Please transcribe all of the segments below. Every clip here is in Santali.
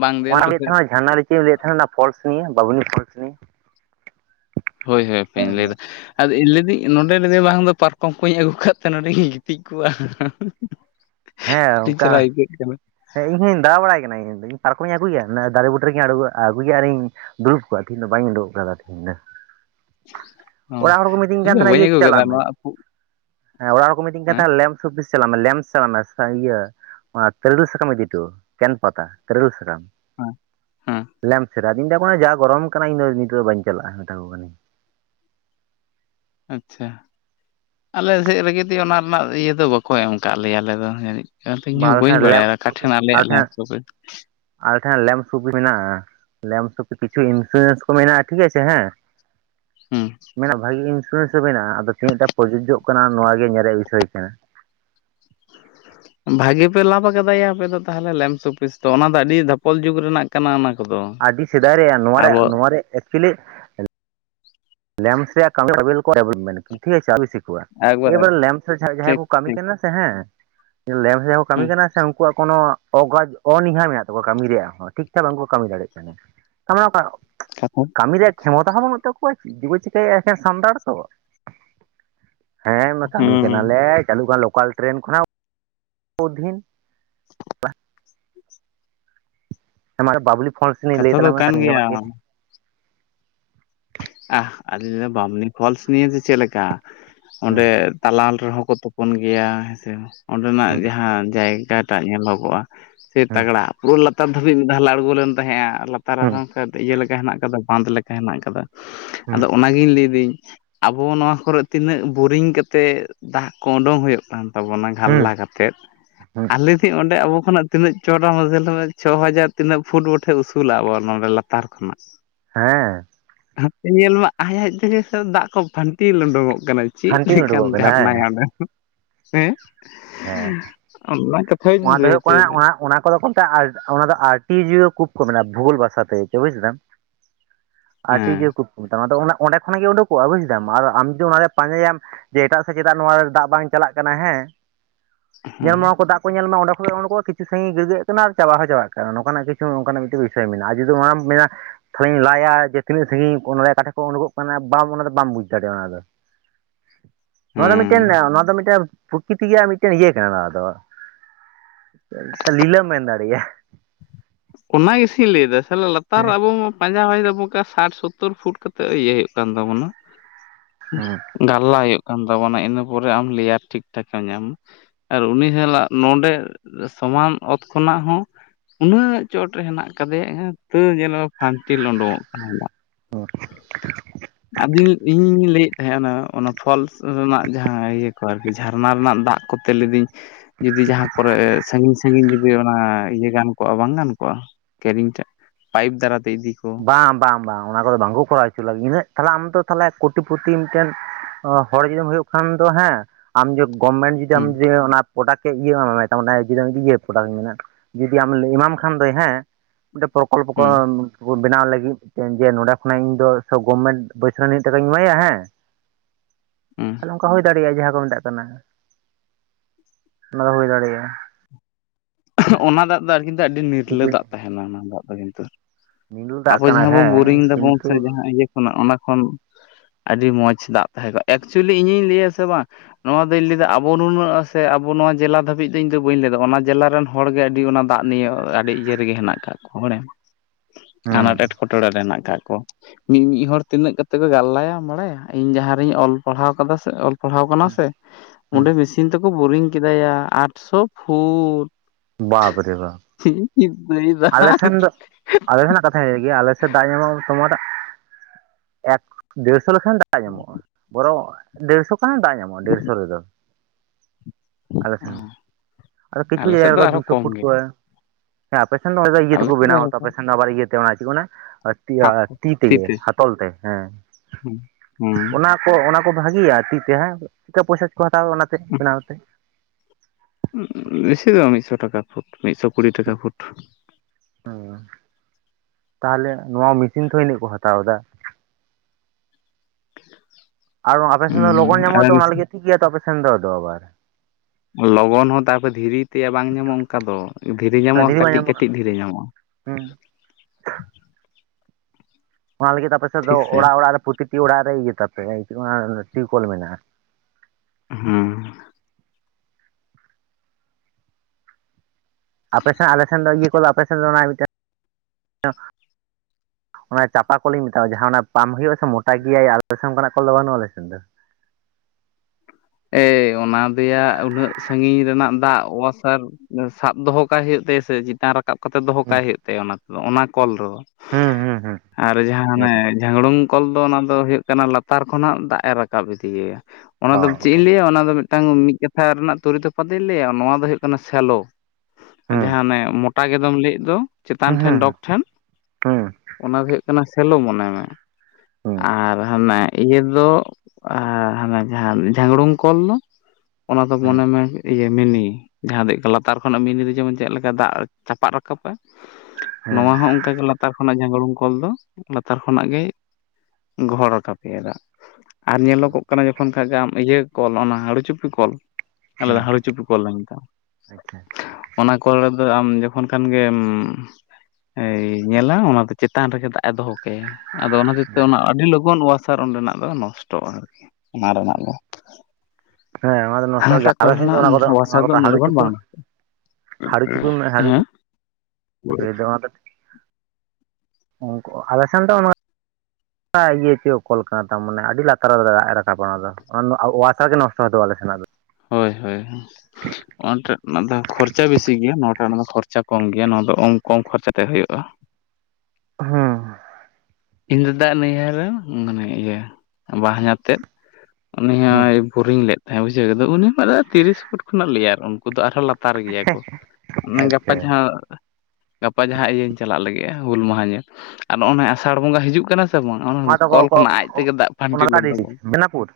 ᱵᱟᱝ ᱫᱮ ᱱᱚᱣᱟᱢ ᱞᱟᱹᱭᱮᱫ ᱱᱚᱰᱮ ᱛᱟᱦᱮᱸᱱᱟ ᱡᱷᱟᱨᱱᱟ ᱨᱮ ᱪᱮᱫ ᱮᱢ ᱞᱟᱹᱭᱮᱫ ᱛᱟᱦᱮᱸᱱᱟ ᱚᱱᱟ ᱯᱷᱚᱞᱥ ᱱᱤᱭᱮ ᱵᱟᱵᱩᱱᱤ ᱯᱷᱚᱞᱥ ᱱᱤᱭᱮ? ᱦᱳᱭ ᱦᱳᱭ ᱦᱟᱯᱮᱧ ᱞᱟᱹᱭᱮᱫᱟ᱾ ᱟᱫᱚ ᱤᱧ ᱞᱮᱫᱟᱹᱧ ᱱᱚᱸᱰᱮ ᱞᱮᱭᱫᱟᱹᱧ ᱵᱟᱝ ᱫᱚ ᱯᱟᱨᱠᱚᱢ ᱠᱚᱧ ᱟᱹᱜᱩ ᱠᱟᱫ ᱛᱮ ᱱᱚᱰᱮ ᱜᱤᱧ ᱜᱤᱛᱤᱡ ᱠᱚᱜ-ᱟ᱾ ᱦᱮᱸ ᱟᱹᱰᱤ ᱚᱱᱠᱟ ᱪᱮᱦᱨᱟ ᱟᱹᱭᱠᱟᱹᱜ ᱠᱟᱱᱟ᱾ ᱦᱮᱸ ᱤᱧ ᱦᱩᱧ ᱫᱟᱬᱟ ᱵᱟᱲᱟᱭ ᱠᱟᱱᱤᱧ, ᱤᱧ ᱫᱚᱧ ᱯᱟᱨᱠᱚᱢᱤᱧ ᱟᱹᱜᱩᱭ ᱜᱮᱭᱟ ᱢᱟᱱᱮ ᱫᱟᱨᱮ ᱵᱩᱴᱟᱹ ᱨᱮᱜᱮᱧ ᱟᱲᱜᱚᱜ-ᱟ ᱟᱜᱩᱭ ᱜᱮᱭᱟ ᱟᱨᱤᱧ ᱫᱩᱲᱩᱵ ᱠᱚᱜᱼᱟ, ᱛᱤᱦᱤᱧ ᱫᱚ ᱵᱟᱹᱧ ᱩᱰᱩᱠ ᱟᱠᱟᱫᱟ ᱛᱤᱦᱤᱧ ᱫᱚ᱾ ᱚ ᱚᱲᱟᱜ ᱦᱚᱲ ᱠᱚ ᱢᱤᱛᱟᱹᱧ ᱤᱧ ᱠᱟᱱ ᱫᱚ ᱛᱟᱦᱮᱸᱱᱟ ᱵᱟᱹᱧ ᱤᱭᱟᱹ ᱟᱹᱜᱩ ᱠᱟᱫᱟ ᱪᱟᱞᱟᱜ ᱢᱮ, ᱱᱚᱣᱟ ᱟᱹᱯᱩ ᱦᱮᱸ ᱚᱲᱟᱜ ᱦᱚᱲᱠᱚ ᱢᱤᱛᱟᱹᱧ ᱠᱟᱱ ᱦᱮᱸ ᱛᱟᱦᱮᱸ ᱞᱮᱢᱥ ᱚᱯᱷᱤᱥ ᱪᱟᱞᱟᱜ ᱢᱮ ᱞᱮᱢᱯᱥ ᱪᱟᱞᱟᱜ ᱢᱮ ᱤᱭᱟᱹ ᱚᱱᱟ [unintelligible] ᱥᱟᱠᱟᱢ ᱤᱫᱤ ᱦᱚᱴᱚ ᱠᱮᱱᱫ ᱯᱟᱛᱟ, ᱛᱮᱨᱮᱞ ᱥᱟᱠᱟᱢ, ᱦᱮᱸ ᱦᱮᱸ ᱞᱮᱢᱯ ᱥᱟᱨᱟ ᱫᱤᱱ ᱫᱚᱧ ᱢᱮᱛᱟᱠᱚ ᱠᱟᱱᱟ ᱡᱟ ᱜᱚᱨᱚᱢ ᱠᱟᱱᱟ ᱤᱧ ᱫᱚ ᱱᱤᱛᱚᱜ ᱫᱚ ᱰᱟᱹᱧ ᱪᱟᱞᱟᱜᱼᱟ, ᱢᱮᱛᱟ ᱠᱚ ᱠᱟᱹᱱᱟᱹᱧ᱾ ᱟᱪᱪᱷᱟ, ᱟᱞᱮ ᱥᱮᱫ ᱨᱮᱜᱮ ᱛᱚ ᱭᱟ ᱚᱱᱟ ᱨᱮᱱᱟᱜ ᱤᱭᱟᱹ ᱫᱚ ᱵᱟᱠᱚ ᱮᱢ ᱠᱟᱫ ᱞᱮᱭᱟ ᱟᱞᱮ ᱫᱚ ᱡᱟᱹᱱᱤᱡ᱾ ᱟᱨ ᱛᱚ ᱤᱧ ᱵᱟ ᱦᱚᱸ ᱟᱞᱮ ᱵᱟᱹᱧ ᱴᱷᱮᱱ ᱵᱟᱲᱟᱭᱟ ᱞᱮᱢᱯᱥ ᱟᱠᱟ ᱚᱯᱷᱤᱥ ᱴᱷᱮᱱ ᱟᱞᱮ ᱟᱞᱮᱭᱟᱜ ᱴᱷᱮᱱ ᱞᱮᱢᱯᱥ ᱚᱯᱷᱤᱥ, ᱟᱞᱮ ᱴᱷᱮᱱ ᱞᱮᱢᱯᱥ ᱚᱯᱤᱥ ᱢᱮᱱᱟᱜᱼᱟ, ᱞᱮᱢᱯᱥ ᱩᱯᱷᱤᱥ ᱠᱤᱪᱷᱩ ᱤᱱᱥᱩᱨᱮᱱᱥ ᱠᱚ ᱢᱮᱱᱟᱜ-ᱟ ᱴᱷᱤᱠ ᱟᱪᱮ ᱦᱮᱸ, ᱦᱩᱸ᱾ ᱢᱮᱱᱟᱜ-ᱟ ᱵᱷᱟᱜᱤ ᱤᱱᱥᱩᱨᱮᱱᱥ ᱦᱚᱸ ᱢᱮᱱᱟᱜ-ᱟ, ᱟᱫᱚ ᱛᱤᱱᱟᱹᱜ ᱴᱟ ᱯᱨᱚᱡᱳᱡᱡᱚᱜ ᱠᱟᱱᱟ ᱱᱚᱣᱟ ᱜᱮ ᱧᱮᱞ ᱨᱮᱭᱟᱜ ᱵᱤᱥᱚᱭ ᱠᱟᱱᱟ᱾ ᱵᱷᱟᱜᱮ ᱯᱮ ᱞᱟᱵᱷ ᱟᱠᱟᱫᱟᱭᱟ ᱟᱯᱮ ᱫᱚ ᱛᱟᱦᱚᱞᱮ ᱞᱮᱢᱯᱥ ᱚᱯᱷᱤᱥ ᱫᱚ ᱚᱱᱟ ᱫᱚ ᱟᱹᱰᱤ ᱫᱷᱟᱯᱚᱞ ᱡᱩᱜᱽ ᱨᱮᱱᱟᱜ ᱠᱟᱱᱟ ᱚᱱᱟ ᱠᱚᱫᱚ᱾ ᱟᱹᱰᱤ ᱥᱮᱫᱟᱭ ᱨᱮᱭᱟᱜ ᱱᱚᱣᱟ ᱟᱵᱚ ᱨᱮᱭᱟᱜ ᱱᱚᱣᱟᱨᱮ ᱮᱠᱪᱩᱞᱤ ᱞᱮᱢᱥ ᱨᱮᱭᱟᱜ ᱠᱟᱹᱢᱤ ᱮᱵᱮᱞ ᱮᱵᱮᱞ ᱠᱚ ᱰᱮᱵᱞᱳᱵᱢᱮᱱ [unintelligible] ᱠᱚᱣᱟ ᱮᱠᱵᱟᱨ ᱮᱵᱟᱨᱮ ᱮᱠᱵᱟᱨ ᱞᱮᱢᱥ ᱥᱮ ᱡᱟᱦᱟᱸᱭ ᱴᱷᱤᱠ ᱠᱚ ᱠᱟᱹᱢᱤ ᱴᱷᱤᱠ ᱠᱟᱱᱟ ᱥᱮ ᱦᱮᱸ ᱞᱮᱢᱯ ᱡᱟᱦᱟᱸ ᱠᱚ ᱠᱟᱹᱢᱤ ᱦᱩᱸ ᱠᱟᱱᱟ ᱥᱮ ᱩᱱᱠᱩᱣᱟᱜ ᱠᱳᱱᱳ ᱚᱜᱟᱡᱽ ᱚᱱᱤᱦᱟ ᱢᱮᱱᱟᱜ ᱛᱟᱠᱚᱣᱟ ᱠᱟᱹᱢᱤ ᱨᱮᱭᱟᱜ ᱦᱚᱸ ᱴᱷᱤᱠ ᱴᱷᱟᱠ ᱵᱟᱝᱠᱚ ᱠᱟᱹᱢᱤ ᱫᱟᱲᱮᱭᱟᱜ ᱠᱟᱱᱟ ᱛᱟᱨᱢᱟᱱᱮ ᱚᱠᱟ [unintelligible] ᱠᱟᱹᱢᱤ ᱨᱮᱭᱟᱜ ᱠᱷᱮᱢᱚᱛᱟ ᱦᱚᱸ ᱵᱟᱹᱱᱩᱜ ᱛᱟᱠᱚᱣᱟ ᱪᱮᱫ ᱡᱮ ᱠᱚ ᱪᱮᱠᱟᱭᱮᱫ ᱮᱠᱷᱮᱱ ᱥᱟᱱᱛᱟᱲ ᱛᱚ ᱾ ᱦᱮᱸ ᱢᱮ ᱠᱟᱢᱤ ᱦᱩᱸ ᱠᱟᱱᱟᱞᱮ ᱪᱟᱹᱞᱩᱜ ᱠᱷᱟᱱ ᱞᱳᱠᱟᱞ ᱴᱨᱮᱹᱱ ᱠᱷᱚᱱᱟᱜ ᱩᱫᱷᱤᱱ ᱾ [unintelligible] ᱵᱟᱵᱩᱞᱤ ᱯᱷᱚᱞᱥ ᱱᱤᱭᱮ ᱞᱟᱹᱭ ᱠᱟᱛᱷᱟ ᱫᱚ ᱛᱟᱞᱟᱝ ᱢᱮ ᱠᱟᱱ ᱠᱟᱹᱴᱤᱡ ᱜᱮᱭᱟ ᱟᱸᱡᱚᱢᱟᱜ ᱜᱮ ᱾ ᱟᱷ ᱟᱞᱤᱧ ᱫᱚ ᱵᱟᱢᱱᱤ ᱯᱷᱚᱞᱥ ᱱᱤᱭᱮ ᱫᱚ ᱪᱮᱫ ᱞᱮᱠᱟ ᱦᱩᱸ ᱚᱸᱰᱮ ᱫᱟᱞᱟᱞ ᱨᱮᱦᱚᱸ ᱠᱚ ᱛᱚᱯ ᱦᱚᱯᱚᱱ ᱜᱮᱭᱟ ᱦᱮᱸᱥᱮ ᱚᱸᱰᱮᱱᱟᱜ ᱦᱩᱸ ᱡᱟᱦᱟᱸ ᱡᱟᱭᱜᱟ ᱴᱟᱜ ᱧᱮᱞᱚᱜᱚᱜ-ᱟ ᱾ ᱥᱮᱭ ᱦᱩᱸ ᱛᱟᱜᱲᱟ ᱯᱩᱨᱟᱹ ᱞᱟᱛᱟᱨ ᱫᱷᱟᱹᱵᱤᱡ ᱢᱤᱫ ᱫᱷᱟᱞ ᱞᱮ ᱟᱬᱜᱚ ᱞᱮᱱ ᱛᱟᱦᱮᱸᱜ-ᱟ ᱞᱟᱛᱟᱨ ᱨᱮ ᱦᱩᱸ ᱟᱨᱦᱚ ᱚᱱᱠᱟ ᱤᱭᱟᱹ ᱞᱮᱠᱟ ᱦᱮᱱᱟᱜ ᱟᱠᱟᱫᱟ ᱾ ᱵᱟᱸᱫᱷ ᱞᱮᱠᱟ ᱦᱮᱱᱟᱜ ᱟᱠᱟᱫᱟ, ᱦᱩᱸ ᱟᱫᱚ ᱚᱱᱟ ᱜᱮ ᱤᱧ ᱞᱟᱹᱭᱫᱟᱹᱧ ᱟᱵᱚ ᱱᱚᱣᱟ ᱠᱚᱨᱮ ᱛᱤᱱᱟᱹᱜ ᱵᱳᱨᱤᱝ ᱠᱟᱛᱮᱫ ᱫᱟᱜ ᱠᱚ ᱩᱰᱝ ᱦᱩᱭᱩᱜ ᱠᱟᱱ ᱛᱟᱵᱚᱱᱟ ᱜᱷᱟᱞᱞᱟ ᱦᱩᱸ ᱠᱟᱛᱮᱫ ᱾ ᱦᱩᱸ ᱟᱨ ᱞᱟᱹᱭ ᱫᱤᱧ ᱚᱸᱰᱮ ᱟᱵᱚ ᱟᱵᱚ ᱠᱷᱚᱱᱟᱜ ᱛᱤᱱᱟᱹᱜ ᱪᱚᱴᱟ ᱢᱟᱥᱮ ᱞᱟᱹᱭᱢᱮ ᱪᱷᱚ ᱦᱟᱡᱟᱨ ᱛᱤᱱᱟᱹᱜ ᱯᱷᱩᱴ ᱵᱚᱴᱷᱮ ᱩᱥᱩᱞᱞᱟ ᱟᱵᱚ ᱱᱚᱸᱰᱮ ᱞᱟ ᱞᱟᱛᱟᱨ ᱠᱷᱚᱱᱟᱜ ᱾ ᱦᱮᱸ ᱾ ᱦᱟᱱᱛᱮ ᱧᱮᱞ ᱢᱮ ᱟᱡ ᱟᱡ ᱛᱮᱜᱮ ᱥᱟ ᱫᱟᱜ ᱠᱚ ᱯᱷᱟᱹᱱᱴᱤᱞ ᱚᱰᱚᱝ ᱚᱜ ᱠᱟᱱᱟ ᱾ ᱪᱮᱫ ᱠᱷᱟᱱᱴᱤ ᱞᱟᱹᱰᱩ ᱞᱮᱠᱟᱱ ᱜᱚᱜ ᱡᱷᱟᱨᱱᱟ ᱠᱟᱱᱟᱭ ᱭᱟ ᱚᱸᱰᱮ ᱫᱚ ᱦᱮᱸ, ᱦᱮᱸ ᱚᱱᱟ ᱠᱟᱛᱷᱟᱧ ᱚᱱᱟ ᱫᱚ ᱞᱟᱹᱭ ᱦᱩᱭᱩᱜ ᱠᱟᱱᱟ ᱦᱚᱪᱚᱭᱮᱫᱟ ᱚᱱᱟ ᱚᱱᱟ ᱠᱚᱫᱚ ᱠᱚ ᱚᱱᱟ ᱫᱚ ᱟᱨᱴᱤᱭ ᱡᱤᱨᱚ ᱠᱷᱩᱵ ᱠᱚ ᱢᱮᱱᱟ ᱵᱷᱩᱜᱚᱞ ᱵᱷᱟᱥᱟ ᱛᱮ ᱪᱚ ᱵᱩᱡ ᱫᱟᱢ ᱾ ᱟᱨ ᱴᱤ ᱦᱮᱸ ᱡᱤᱳ ᱠᱩᱯ ᱠᱚ ᱢᱮᱛᱟᱜ-ᱟ ᱚᱱᱟ ᱫᱚ ᱚᱱᱟ ᱚᱸᱰᱮ ᱠᱷᱚᱱᱟᱜ ᱜᱮ ᱩᱰᱩᱠᱚᱜ-ᱟ ᱵᱩᱡ ᱫᱟᱢ ᱟᱨ ᱟᱢ ᱡᱩᱫᱤ ᱚᱱᱟᱨᱮ ᱯᱟᱸᱡᱟᱭᱟᱢ ᱡᱮ ᱮᱴᱟᱜ ᱥᱮᱫ ᱪᱮᱫᱟᱜ ᱱᱚᱣᱟ ᱫᱟᱜ ᱵᱟᱝ ᱪᱟᱞᱟᱜ ᱠᱟᱱᱟ ᱦᱮᱸ ᱦᱮᱸ ᱧᱮᱞ ᱱᱚᱣᱟ ᱠᱚ ᱫᱟᱜ ᱠᱚ ᱧᱮᱞ ᱢᱟ ᱚᱸᱰᱮ ᱠᱷᱚᱡ ᱚᱰᱚᱠᱚᱜ-ᱟ ᱠᱤᱪᱷᱩ ᱥᱟᱺᱜᱤᱧ ᱜᱩᱲᱫᱟᱹᱜ ᱟᱨ ᱪᱟᱵᱟ ᱦᱚᱸ ᱪᱟᱵᱟᱜ ᱠᱟᱱᱟ ᱱᱚᱠᱟᱱᱟᱜ ᱠᱤᱪᱷᱩ ᱱᱚᱠᱟᱱᱟᱜ ᱢᱤᱫᱴᱤᱡ ᱜᱮ ᱦᱤᱥᱟᱹᱯ ᱢᱮᱱᱟᱜ-ᱟ ᱡᱩᱫᱤ ᱚᱱᱟ ᱦᱚᱢ ᱢᱮᱱᱟ ᱛᱟᱦᱚᱞᱮᱧ ᱞᱟᱭᱟ ᱡᱮ ᱛᱤᱱᱟᱹᱜ ᱥᱟᱺᱜᱤᱧ ᱚᱱᱟ ᱨᱮ ᱚᱠᱟ ᱴᱷᱮᱡ ᱠᱷᱚᱱ ᱩᱰᱩᱠᱚᱜ ᱠᱟᱱᱟ ᱵᱟᱢ ᱚᱱᱟ ᱫᱚ ᱵᱟᱢ ᱵᱩᱡᱽ ᱫᱟᱲᱮᱜ-ᱟ ᱚᱱᱟ ᱫᱚ ᱾ ᱱᱚᱣᱟ ᱫᱚ ᱦᱮᱸ ᱢᱤᱫᱴᱮᱱ ᱱᱚᱣᱟ ᱫᱚ ᱢᱤᱫᱴᱮᱱ ᱯᱨᱚᱠᱤᱛᱤ ᱨᱮᱭᱟᱜ ᱢᱤᱫᱴᱮᱱ ᱤᱭᱟᱹ ᱠᱟᱱᱟ ᱱᱚᱣᱟ ᱫᱚ ᱾ ᱞᱤᱞᱟᱹᱢ ᱢᱮᱱ ᱫᱟᱲᱮᱜᱼᱟ ᱾ ᱚᱱᱟ ᱜᱮᱥᱤᱧ ᱞᱟᱹᱭ ᱮᱫᱟ ᱥᱟᱞᱟ ᱞᱟᱛᱟᱨ ᱟᱵᱚ ᱢᱟ ᱯᱟᱸᱡᱟ ᱵᱟᱭ ᱫᱟᱵᱚ ᱾ ᱠᱟ ᱥᱟᱴ ᱥᱳᱛᱳᱨ ᱯᱷᱩᱴ ᱠᱟᱛᱮ ᱤᱭᱟᱹ ᱦᱩᱭᱩᱜ ᱠᱟᱱ ᱛᱟᱵᱚᱱᱟ ᱾ [unintelligible] ᱦᱮᱸ ᱞᱟ ᱦᱩᱭᱩᱜ ᱠᱟᱱ ᱛᱟᱵᱚᱱᱟ ᱤᱱᱟᱹ ᱯᱚᱨᱮ ᱟᱢ ᱞᱮᱭᱟᱨ ᱴᱷᱤᱠ ᱴᱷᱟᱠ ᱮᱢ ᱧᱟᱢᱟ ᱾ ᱟᱨ ᱩᱱᱤ ᱦᱮᱞᱟᱜ ᱱᱚᱸᱰᱮ ᱥᱚᱢᱟᱱ ᱚᱛ ᱠᱷᱚᱱᱟᱜ ᱦᱚᱸ ᱩᱱᱟᱹᱜ ᱪᱚᱴ ᱨᱮ ᱦᱮᱱᱟᱜ ᱟᱠᱟᱫᱮᱭᱟᱮ [unintelligible] ᱛᱟᱹᱣ ᱧᱮᱞ ᱢᱮ ᱯᱷᱟᱱᱴᱤᱞ ᱩᱰᱩᱝᱚᱜ ᱠᱟᱱᱟ ᱫᱟᱜ ᱾ ᱦᱚ ᱾ [inaudible] ᱟᱫᱚ ᱤᱧᱤᱧ ᱞᱟᱹᱭᱮᱫ ᱛᱟᱦᱮᱸᱫᱱᱟ ᱚᱱᱟ ᱚᱱᱟ ᱯᱷᱚᱞᱥ ᱨᱮᱱᱟᱜ ᱡᱟᱦᱟᱸ ᱤᱭᱟᱹ ᱠᱚ ᱟᱨᱠᱤ ᱡᱷᱟᱨᱱᱟ ᱨᱮᱱᱟᱜ ᱫᱟᱜ ᱠᱚᱛᱮ ᱞᱤᱫᱤᱧ ᱡᱩᱫᱤ ᱡᱟᱦᱟᱸ ᱠᱚᱨᱮ ᱥᱟᱺᱜᱤᱧ ᱥᱟᱺᱜᱤᱧ ᱡᱩᱫᱤ ᱚᱱᱟ ᱤᱭᱟᱹ ᱜᱟᱱ ᱠᱚᱜᱼᱟ ᱵᱟᱝ ᱜᱟᱱ ᱠᱚᱜ-ᱟ? ᱠᱮᱨᱤᱝ ᱴᱟᱜ ᱯᱟᱭᱤᱯ ᱫᱟᱨᱟᱛᱮ ᱤᱫᱤ ᱠᱚ? ᱵᱟᱝ ᱵᱟᱝ ᱵᱟᱝ ᱚᱱᱟ ᱠᱚᱫᱚ ᱵᱟᱝᱠᱚ ᱠᱚᱨᱟᱣ ᱚᱪᱚ ᱞᱟᱹᱜᱤᱫ ᱤᱱᱟᱹᱜ ᱛᱟᱦᱞᱮ ᱟᱢ ᱛᱚ ᱛᱟᱦᱚᱞᱮ ᱠᱳᱴᱤ ᱯᱨᱚᱛᱤ ᱢᱤᱫᱴᱮᱱ ᱦᱚᱲ ᱡᱩᱫᱤᱢ ᱦᱩᱭᱩᱜ ᱠᱷᱟᱱ ᱫᱚ ᱦᱮᱸ ᱟᱢ ᱡᱚᱵ ᱜᱚᱨᱢᱮᱱᱴ ᱡᱩᱫᱤ ᱦᱩᱸ ᱟᱢ ᱡᱩᱫᱤ ᱚᱱᱟ ᱯᱨᱚᱰᱟᱠᱴ ᱮ ᱤᱭᱟᱹ ᱟᱢᱟᱭ ᱢᱮᱛᱟᱢ ᱚᱱᱮ ᱡᱩᱫᱤᱢ ᱤᱭᱟᱹ ᱯᱨᱚᱰᱟᱠᱴ ᱤᱧ ᱢᱮᱱᱟᱜ ᱡᱩᱫᱤ ᱟᱢ ᱮᱢᱟᱢ ᱠᱷᱟᱱ ᱫᱚᱭ ᱦᱮᱸ ᱢᱤᱫᱴᱮᱱ ᱯᱨᱚᱠᱚᱞᱯ ᱠᱚ ᱦᱩᱸ ᱵᱮᱱᱟᱣ ᱞᱟᱹᱜᱤᱫ ᱛᱮ ᱡᱮ ᱱᱚᱸᱰᱮ ᱠᱷᱚᱱᱟᱜ ᱤᱧ ᱫᱚ ᱥᱚᱵ ᱜᱚᱵᱷᱢᱮᱱᱴ ᱯᱚᱭᱥᱟ ᱱᱤᱱᱟᱹᱜ ᱴᱟᱠᱟᱧ ᱮᱢᱟᱭᱟ ᱦᱮᱸ ᱾ ᱦᱩᱸ ᱾ ᱚᱱᱠᱟ ᱦᱩᱭ ᱫᱟᱲᱮᱭᱟᱜᱼᱟ ᱡᱟᱦᱟᱸ ᱠᱚ ᱢᱮᱛᱟᱜ ᱠᱟᱱᱟ, ᱚᱱᱟ ᱫᱚ ᱦᱩᱭ ᱫᱟᱲᱮᱭᱟᱜᱼᱟ ᱾ ᱚᱱᱟ ᱫᱟᱜ ᱫᱚ ᱟᱨ ᱠᱤᱱᱛᱩ ᱟᱹᱰᱤ ᱱᱤᱨᱞᱟᱹ ᱡᱩᱫᱤ ᱫᱟᱜ ᱛᱟᱦᱮᱱᱟ ᱚᱱᱟ ᱫᱟᱜ ᱫᱚ ᱠᱤᱱᱛᱩ ᱧᱤᱫᱟᱹ ᱾ ᱫᱟᱜ ᱟᱵᱚ ᱠᱟᱱᱟ ᱡᱟᱦᱟᱸ ᱵᱚᱱ ᱦᱮᱸ ᱵᱳᱨᱤᱝ ᱫᱟᱵᱚᱱ ᱥᱮ ᱠᱤᱱᱛᱩ ᱡᱟᱦᱟᱸ ᱤᱭᱟᱹ ᱠᱷᱚᱱᱟᱜ ᱚᱱᱟ ᱠᱷᱚᱱ ᱟᱹᱰᱤ ᱢᱚᱸᱡᱽ ᱫᱟᱜ ᱛᱟᱦᱮᱸ ᱠᱚᱜᱼᱟ ᱮᱠᱪᱩᱭᱮᱞᱤ ᱤᱧᱤᱧ ᱞᱟᱹᱭᱟ ᱥᱮ ᱵᱟᱝ ᱱᱚᱣᱟ ᱫᱚᱧ ᱞᱟᱹᱭᱫᱟ ᱟᱵᱚ ᱱᱩᱱᱟᱹᱜ ᱥᱮ ᱟᱵᱚ ᱱᱚᱣᱟ ᱡᱮᱞᱟ ᱫᱷᱟᱹᱵᱤᱡ ᱫᱚ ᱤᱧ ᱫᱚ ᱵᱟᱹᱧ ᱞᱟᱹᱭᱫᱟ ᱚᱱᱟ ᱡᱮᱞᱟ ᱨᱮᱱ ᱦᱚᱲ ᱜᱮ ᱟᱹᱰᱤ ᱚᱱᱟ ᱫᱟᱜ ᱱᱤᱭᱮ ᱟᱹᱰᱤ ᱤᱭᱟᱹ ᱨᱮᱜᱮ ᱦᱮᱱᱟᱜ ᱟᱠᱟᱫ ᱠᱚᱣᱟ ᱵᱟᱲᱟᱭᱟᱢ? ᱦᱮᱸ ᱟᱱᱟᱴ ᱮᱴᱠᱮᱴᱚᱸᱬᱮ ᱨᱮ ᱦᱮᱱᱟᱜ ᱠᱟᱜ ᱠᱚᱣᱟ ᱢᱤᱫ ᱢᱤᱫ ᱦᱚᱲ ᱛᱤᱱᱟᱹᱜ ᱠᱟᱛᱮ ᱠᱚ ᱜᱟᱞᱞᱟᱭᱟ ᱵᱟᱲᱟᱭᱟ ᱤᱧ ᱡᱟᱦᱟᱸ ᱨᱤᱧ ᱚᱞ ᱯᱟᱲᱦᱟᱣ ᱠᱟᱫᱟ ᱥᱮ ᱚᱞᱼᱼ ᱯᱟᱲᱦᱟᱣ ᱟᱠᱟᱱᱟ ᱥᱮ ᱦᱮᱸ ᱚᱸᱰᱮ ᱢᱮᱥᱤᱱ ᱛᱮ ᱠᱚ ᱵᱳᱨᱤᱝ ᱠᱮᱫᱟᱭᱟ ᱟᱴᱥᱚ ᱯᱷᱩᱴ ᱾ ᱵᱟᱯ ᱨᱮ ᱵᱟᱵᱼᱼ ᱦᱮᱸ [unintelligible] ᱟᱞᱮ ᱥᱮᱱ ᱫᱚᱼᱼ ᱟᱞᱮ ᱥᱮᱱᱟᱜ ᱠᱟᱛᱷᱟ ᱞᱟᱹᱭ ᱞᱮᱜᱮ ᱟᱞᱮ ᱥᱮᱫ ᱫᱟᱜ ᱧᱟᱢᱚᱜᱼᱟ ᱛᱚᱵᱟ ᱫᱟᱜ ᱮᱠ ᱰᱮᱲᱥᱚ ᱞᱮᱠᱷᱟᱱ ᱫᱟᱜᱼᱼ ᱫᱟᱜ ᱧᱟᱢᱚᱜᱼᱟ ᱵᱚᱨᱚᱝ ᱰᱮᱲᱥᱚ ᱠᱷᱚᱱᱟᱜ ᱫᱟᱜ ᱧᱟᱢᱚᱜᱼᱟ ᱰᱮᱲᱥᱚ ᱨᱮ ᱫᱚᱼᱼ ᱟᱞᱮ ᱥᱮᱱ ᱟᱫᱚ ᱠᱤᱪᱷᱩ ᱟᱞᱮ ᱡᱟᱭᱜᱟ ᱥᱮᱫ ᱨᱮ ᱫᱚ ᱟᱨᱦᱚᱸ ᱫᱩᱥᱚ ᱠᱚᱢ ᱯᱷᱩᱴ ᱜᱮ ᱠᱚ ᱨᱮ ᱟᱨ ᱟᱯᱮ ᱥᱮᱼᱼ ᱤᱭᱟᱹ ᱛᱮ ᱟᱞᱮ ᱠᱚ ᱥᱮᱫ ᱫᱚ ᱵᱮᱱᱟᱣᱟ ᱟᱨᱦᱚᱸ ᱛᱚ ᱟᱯᱮ ᱠᱚᱢ ᱥᱮᱱ ᱫᱚ ᱟᱵᱟᱨ ᱤᱭᱟᱹ ᱛᱮ ᱚᱱᱟ ᱪᱮᱫ ᱠᱚ ᱢᱮᱱᱟ ᱛᱤ ᱦᱟᱯ [unintelligible] ᱛᱤ ᱛᱮᱜᱮ ᱦᱟᱛᱚᱞ ᱛᱮ ᱦᱮᱸ ᱦᱩᱸ ᱦᱩᱸ ᱚᱱᱟᱼᱼ ᱠᱚ ᱚᱱᱟ ᱠᱚ ᱵᱷᱟᱜᱤᱭᱟ ᱛᱤ ᱛᱮ ᱦᱮᱸ ᱪᱮᱫᱠᱟ ᱯᱚᱭᱥᱟ ᱠᱚ ᱦᱟᱛᱟᱣᱟ ᱚᱱᱟ ᱛᱮ ᱵᱮᱱᱟᱣ ᱛᱮᱼᱼᱼ ᱵᱮᱥᱤ ᱫᱚ ᱵᱟᱝᱼᱟ ᱢᱤᱫᱥᱚ ᱴᱟᱠᱟ ᱯᱷᱩᱴ ᱢᱤᱫᱥᱚ ᱠᱩᱲᱤ ᱴᱟᱠᱟ ᱯᱷᱩᱴ ᱾ ᱦᱩᱸ ᱛᱟᱦᱚᱞᱮ ᱱᱚᱣᱟ ᱢᱮᱥᱤᱱ ᱛᱮ ᱦᱚᱸ ᱤᱱᱟᱹᱜ ᱠᱚ ᱦᱟᱛᱟᱣ ᱮᱫᱟ᱾ [inaudible] ᱟᱨ ᱟᱯᱮ ᱥᱮᱱ ᱫᱚ ᱞᱚᱜᱚᱱ ᱧᱟᱢᱚᱜᱼᱟ ᱛᱚ ᱦᱮᱸ ᱚᱱᱟ ᱞᱟᱹᱜᱤᱫ ᱴᱷᱤᱠ ᱜᱮᱭᱟ ᱛᱚ ᱟᱯᱮ ᱥᱮᱱ ᱫᱚ ᱟᱵᱟᱨᱼᱼ ᱞᱚᱜᱚᱱ ᱦᱚᱸ ᱛᱟᱨᱯᱚᱨᱮ ᱫᱷᱤᱨᱤ ᱛᱮᱭᱟᱜ ᱵᱟᱝ ᱧᱟᱢᱚᱜᱼᱟ ᱚᱱᱠᱟ ᱫᱚ ᱫᱷᱤᱨᱤ ᱧᱟᱢᱚᱜᱼᱟ ᱠᱟᱹᱴᱤᱡ ᱠᱟᱹᱴᱤᱡ ᱫᱷᱤᱨᱤ ᱧᱟᱢᱚᱜᱼᱟ ᱾ ᱦᱮᱸ ᱚᱱᱟ ᱞᱟᱹᱜᱤᱫ ᱟᱯᱮ ᱥᱮᱫ ᱫᱚ ᱴᱷᱤᱠ ᱥᱮ ᱚᱲᱟᱜ ᱚᱲᱟᱜ ᱨᱮ ᱯᱨᱚᱛᱤᱴᱤ ᱚᱲᱟᱜ ᱨᱮ ᱤᱭᱟᱹ ᱛᱟᱯᱮ ᱚᱱᱟ ᱴᱤᱭᱩ ᱠᱚᱞ ᱢᱮᱱᱟᱜᱼᱟ ᱾ ᱦᱩᱸᱻ ᱟᱯᱮ ᱥᱮᱱ ᱟᱞᱮ ᱥᱮᱱ ᱫᱚ ᱤᱭᱟᱹ ᱠᱚᱞ ᱫᱚ ᱟᱯᱮ ᱥᱮᱱ ᱫᱚ ᱚᱱᱟ ᱢᱤᱫᱴᱮᱱᱼᱼ ᱚᱱᱟ ᱪᱟᱯᱟ ᱠᱚᱞᱤᱧ ᱢᱮᱛᱟᱣᱟ ᱡᱟᱦᱟᱸ ᱚᱱᱟ ᱯᱟᱢᱯ ᱦᱩᱭᱩᱜᱼᱟ ᱥᱮ ᱢᱚᱴᱟ ᱜᱮᱭᱟᱭ ᱟᱞᱮ ᱥᱮᱱ ᱚᱱᱠᱟᱱᱟᱜ ᱠᱚᱞ ᱫᱚ ᱵᱟᱹᱱᱩᱜᱼᱟ ᱟᱞᱮ ᱥᱮᱱ ᱫᱚ ᱾ ᱮᱭ ᱚᱱᱟ ᱫᱚᱭᱟ ᱩᱱᱟᱹᱜ ᱥᱟᱺᱜᱤᱧ ᱨᱮᱱᱟᱜ ᱫᱟᱜ ᱚᱣᱟᱥᱟᱨᱼᱼ ᱥᱟᱵ ᱫᱚ ᱦᱚ ᱠᱟᱜ ᱦᱩᱭᱩᱜ ᱛᱟᱭᱟ ᱥᱮ ᱪᱮᱛᱟᱱ ᱨᱟᱠᱟᱼᱼ ᱨᱟᱠᱟᱵ ᱠᱟᱛᱮ ᱫᱚᱦᱚ ᱦᱩᱸ ᱠᱟᱭ ᱦᱩᱭᱩᱜ ᱛᱟᱭᱟ ᱚᱱᱟ ᱛᱮ ᱫᱚ ᱚᱱᱟ ᱠᱚᱞ ᱫᱚ ᱦᱩᱸ ᱦᱩᱸ ᱟᱨ ᱡᱟᱦᱟᱸ ᱦᱩᱸ ᱦᱟᱱᱮᱼᱼ ᱡᱟᱸᱦᱟ ᱦᱩᱲᱩᱝ ᱠᱚᱞ ᱫᱚ ᱚᱱᱟ ᱫᱚ ᱦᱩᱭᱩᱜ ᱠᱟᱱᱟ ᱞᱟᱛᱟᱨ ᱠᱷᱚᱱᱟᱜ ᱫᱟᱜ ᱮ ᱨᱟᱠᱟᱵ ᱤᱫᱤᱭᱮᱭᱟ ᱚᱱᱟ ᱚ ᱫᱚᱼᱼ ᱤᱧ ᱞᱟᱹᱭᱟ ᱚᱱᱟ ᱫᱚ ᱢᱤᱫᱴᱟᱝ ᱢᱤᱫ ᱠᱟᱛᱷᱟ ᱨᱮᱱᱟᱜ ᱛᱩᱨᱤᱛᱚᱯᱟᱛ ᱤᱧ ᱞᱟᱹᱭᱟ ᱱᱚᱣᱟ ᱫᱚ ᱦᱩᱭᱩᱜ ᱠᱟᱱᱟ ᱥᱮᱞᱚ᱾ ᱦᱩᱸ ᱡᱟᱦᱟᱸ ᱚᱱᱮ ᱢᱳᱴᱟ ᱜᱮ ᱫᱚᱢ ᱞᱟᱹᱭ ᱮᱫ ᱫᱚ ᱦᱩᱸ ᱪᱮᱛᱟᱱ ᱦᱩᱸ ᱴᱷᱮᱱ ᱦᱩᱸ ᱰᱚᱜ ᱴᱷᱮᱱᱼᱼ ᱚᱱᱟ ᱫᱚ ᱦᱩᱭᱩᱜ ᱠᱟᱱᱟ ᱥᱮᱞᱚ ᱢᱚᱱᱮ ᱢᱮ ᱟᱨ ᱦᱟᱱᱮᱼᱼ ᱤᱭᱟᱹ ᱫᱚ ᱦᱟᱱᱟ ᱡᱟᱦᱟᱸ ᱡᱷᱟᱸᱝᱲᱩᱝ ᱠᱚᱞ ᱫᱚᱼᱼ ᱚᱱᱟ ᱫᱚ ᱦᱩᱸ ᱢᱚᱱᱮ ᱢᱮ ᱤᱭᱟᱹᱼᱼ ᱢᱤᱱᱤ ᱡᱟᱦᱟᱸ ᱫᱚ ᱦᱩᱭᱩᱜ ᱞᱟᱛᱟᱨ ᱠᱷᱚᱱᱟᱜ ᱢᱤᱱᱤ ᱫᱚ ᱡᱮᱢᱚᱱ ᱪᱮᱫ ᱞᱮᱠᱟ ᱫᱟᱜ ᱪᱟᱯᱟᱫ ᱨᱟᱠᱟᱵᱟᱼᱼ ᱦᱩᱸ ᱱᱚᱣᱟ ᱦᱚᱸ ᱚᱱᱠᱟ ᱜᱮ ᱞᱟᱛᱟᱨ ᱠᱷᱚᱱᱟᱜ ᱡᱷᱟᱜᱲᱩᱢ ᱠᱚᱞ ᱫᱚ ᱞᱟᱛᱟᱨ ᱠᱷᱚᱱᱟᱜ ᱜᱮᱼᱼ ᱜᱚᱦᱚᱲ ᱨᱟᱠᱟᱵ ᱯᱮᱭᱟ ᱫᱟᱜ ᱟᱨ ᱦᱩᱸ ᱧᱮᱞᱚᱜᱚᱜ ᱠᱟᱱᱟ ᱡᱚᱠᱷᱚᱱ ᱠᱷᱟᱱ ᱜᱮ ᱟᱢᱼᱼ ᱤᱭᱟᱹ ᱠᱚᱞ ᱚᱱᱟ ᱦᱟᱹᱲᱩ ᱪᱩᱯᱤ ᱠᱚᱞ ᱟᱞᱮ ᱫᱚ ᱦᱩᱸ ᱦᱟᱹᱲᱩ ᱪᱩᱯᱤ ᱠᱚᱞ ᱞᱮ ᱢᱮᱛᱟᱜᱼᱟ [unintelligible] ᱚᱱᱟ ᱠᱚ ᱨᱮ ᱫᱚ ᱟᱢ ᱡᱚᱠᱷᱚᱱ ᱠᱷᱟᱱ ᱜᱮᱢᱼᱼ ᱮᱭ ᱧᱮᱞᱟ ᱚᱱᱟ ᱫᱚ ᱪᱮᱛᱟᱱ ᱨᱮ ᱜᱮ ᱫᱟᱜ ᱮ ᱫᱚᱦᱚ ᱠᱟᱭᱟ ᱟᱫᱚ ᱚᱱᱟ ᱠᱷᱟᱛᱤᱨ ᱛᱮ ᱚᱱᱟ ᱟᱹᱰᱤ ᱞᱚᱜᱚᱱ ᱚᱣᱟᱥᱟᱨ ᱚᱸᱰᱮᱱᱟᱜ ᱫᱚ ᱱᱚᱥᱴᱚᱜᱼᱟ [unintelligible] ᱚᱱᱟ ᱨᱮᱱᱟᱜ ᱫᱚᱼᱼ [inaudible] ᱦᱮᱸ ᱚᱱᱟ ᱱᱚᱥᱴᱚᱜ ᱜᱮᱭᱟ ᱟᱞᱮ ᱥᱮᱱ ᱫᱚ ᱚᱱᱟ ᱠᱚ ᱫᱚ ᱚᱣᱟᱥᱟᱨ [unintelligible] ᱩᱱᱟᱹᱜ ᱦᱟᱹᱲᱩ ᱞᱚᱜᱚᱱ ᱪᱩᱯᱤ ᱵᱟᱝ ᱦᱟᱹᱲᱩ ᱪᱩᱯᱤ ᱢᱮ ᱦᱟᱲᱩ ᱪᱩᱯᱤ ᱢᱮ ᱦᱮᱸ [unintelligible] ᱟᱞᱮᱥᱚᱱ ᱫᱚ [unintelligible] ᱤᱭᱟᱹ ᱪᱚᱭ ᱠᱚᱞ ᱠᱟᱱᱟ ᱛᱟᱢ ᱢᱟᱱᱮ ᱟᱹᱰᱤ ᱞᱟᱛᱟᱨ ᱨᱮ ᱫᱟᱜ ᱮ ᱨᱟᱠᱟᱵᱟ ᱚᱱᱟ ᱫᱚ ᱚᱱᱟ ᱚᱣᱟᱥᱟᱨ ᱜᱮ ᱱᱚᱥᱴᱚ ᱦᱚᱫᱚᱜ ᱼ ᱟ ᱟᱞᱮ ᱥᱮᱱᱟᱜ ᱫᱚᱼᱼ ᱦᱳᱭ ᱦᱳᱭ ᱚᱱᱟᱴᱟᱜ ᱫᱚ ᱠᱷᱚᱨᱪᱟ ᱵᱮᱥᱤ ᱜᱮᱭᱟ [unintelligible] ᱚᱱᱟ ᱠᱷᱚᱨᱪᱟ ᱠᱚᱢ ᱜᱮᱭᱟ ᱱᱚᱣᱟ ᱫᱚ ᱚᱝ ᱠᱚᱝ ᱠᱚᱢ ᱠᱷᱚᱨᱪᱟ ᱛᱮ ᱦᱳᱭᱳᱜᱼᱟ ᱦᱩᱸ ᱤᱧ ᱫᱟᱫᱟ ᱟᱜ ᱱᱟᱹᱭᱦᱟᱹᱨ ᱨᱮ ᱢᱟᱱᱮ ᱤᱭᱟᱹ ᱵᱟᱧᱦᱟᱨ ᱛᱮᱫ ᱩᱱᱤ ᱦᱚᱸᱭᱼᱼ ᱵᱳᱨᱤᱝ ᱞᱮᱫ ᱛᱟᱦᱮᱸ ᱵᱩᱡᱷᱟᱹᱣ [unintelligible] ᱛᱤᱨᱤᱥ ᱯᱷᱩᱴ ᱠᱷᱚᱱᱟᱜ ᱞᱮᱭᱟᱨ ᱩᱱᱠᱩ ᱫᱚ ᱟᱨᱦᱚᱸ ᱞᱟᱛᱟᱨᱼᱼ ᱞᱟᱛᱟᱨ ᱜᱮᱭᱟ ᱠᱚ ᱢᱟᱱᱮ ᱜᱟᱯᱟ ᱟᱪᱪᱷᱟ ᱡᱟᱦᱟᱸ, ᱜᱟᱯᱟ ᱡᱟᱦᱟᱸ ᱤᱭᱟᱹᱧ ᱪᱟᱞᱟᱜ ᱞᱟᱹᱜᱤᱫᱼᱟ ᱦᱩᱞ ᱢᱟᱦᱟ ᱧᱮᱞ ᱟᱨ ᱱᱚᱜᱼᱚᱱᱟ ᱟᱥᱟᱲ ᱵᱚᱸᱜᱟ ᱦᱤᱡᱩᱜ ᱠᱟᱱᱟᱼᱼ ᱥᱮ ᱵᱟᱝ ᱚᱱᱟ ᱱᱚᱣᱟ ᱫᱚ ᱠᱚᱞ ᱚᱠᱚ ᱚᱠᱚ- ᱠᱷᱚᱱᱟᱜ ᱟᱡ ᱚ- ᱛᱮᱜᱮ ᱫᱟᱜ ᱚᱱᱟ ᱫᱚ ᱯᱷᱟᱱᱴᱤᱞ ᱚᱠᱟ ᱰᱤᱥᱴᱤᱠ ᱳᱰᱳᱝᱚᱜᱼᱟ᱾ ᱵᱮᱱᱟᱯᱩᱨ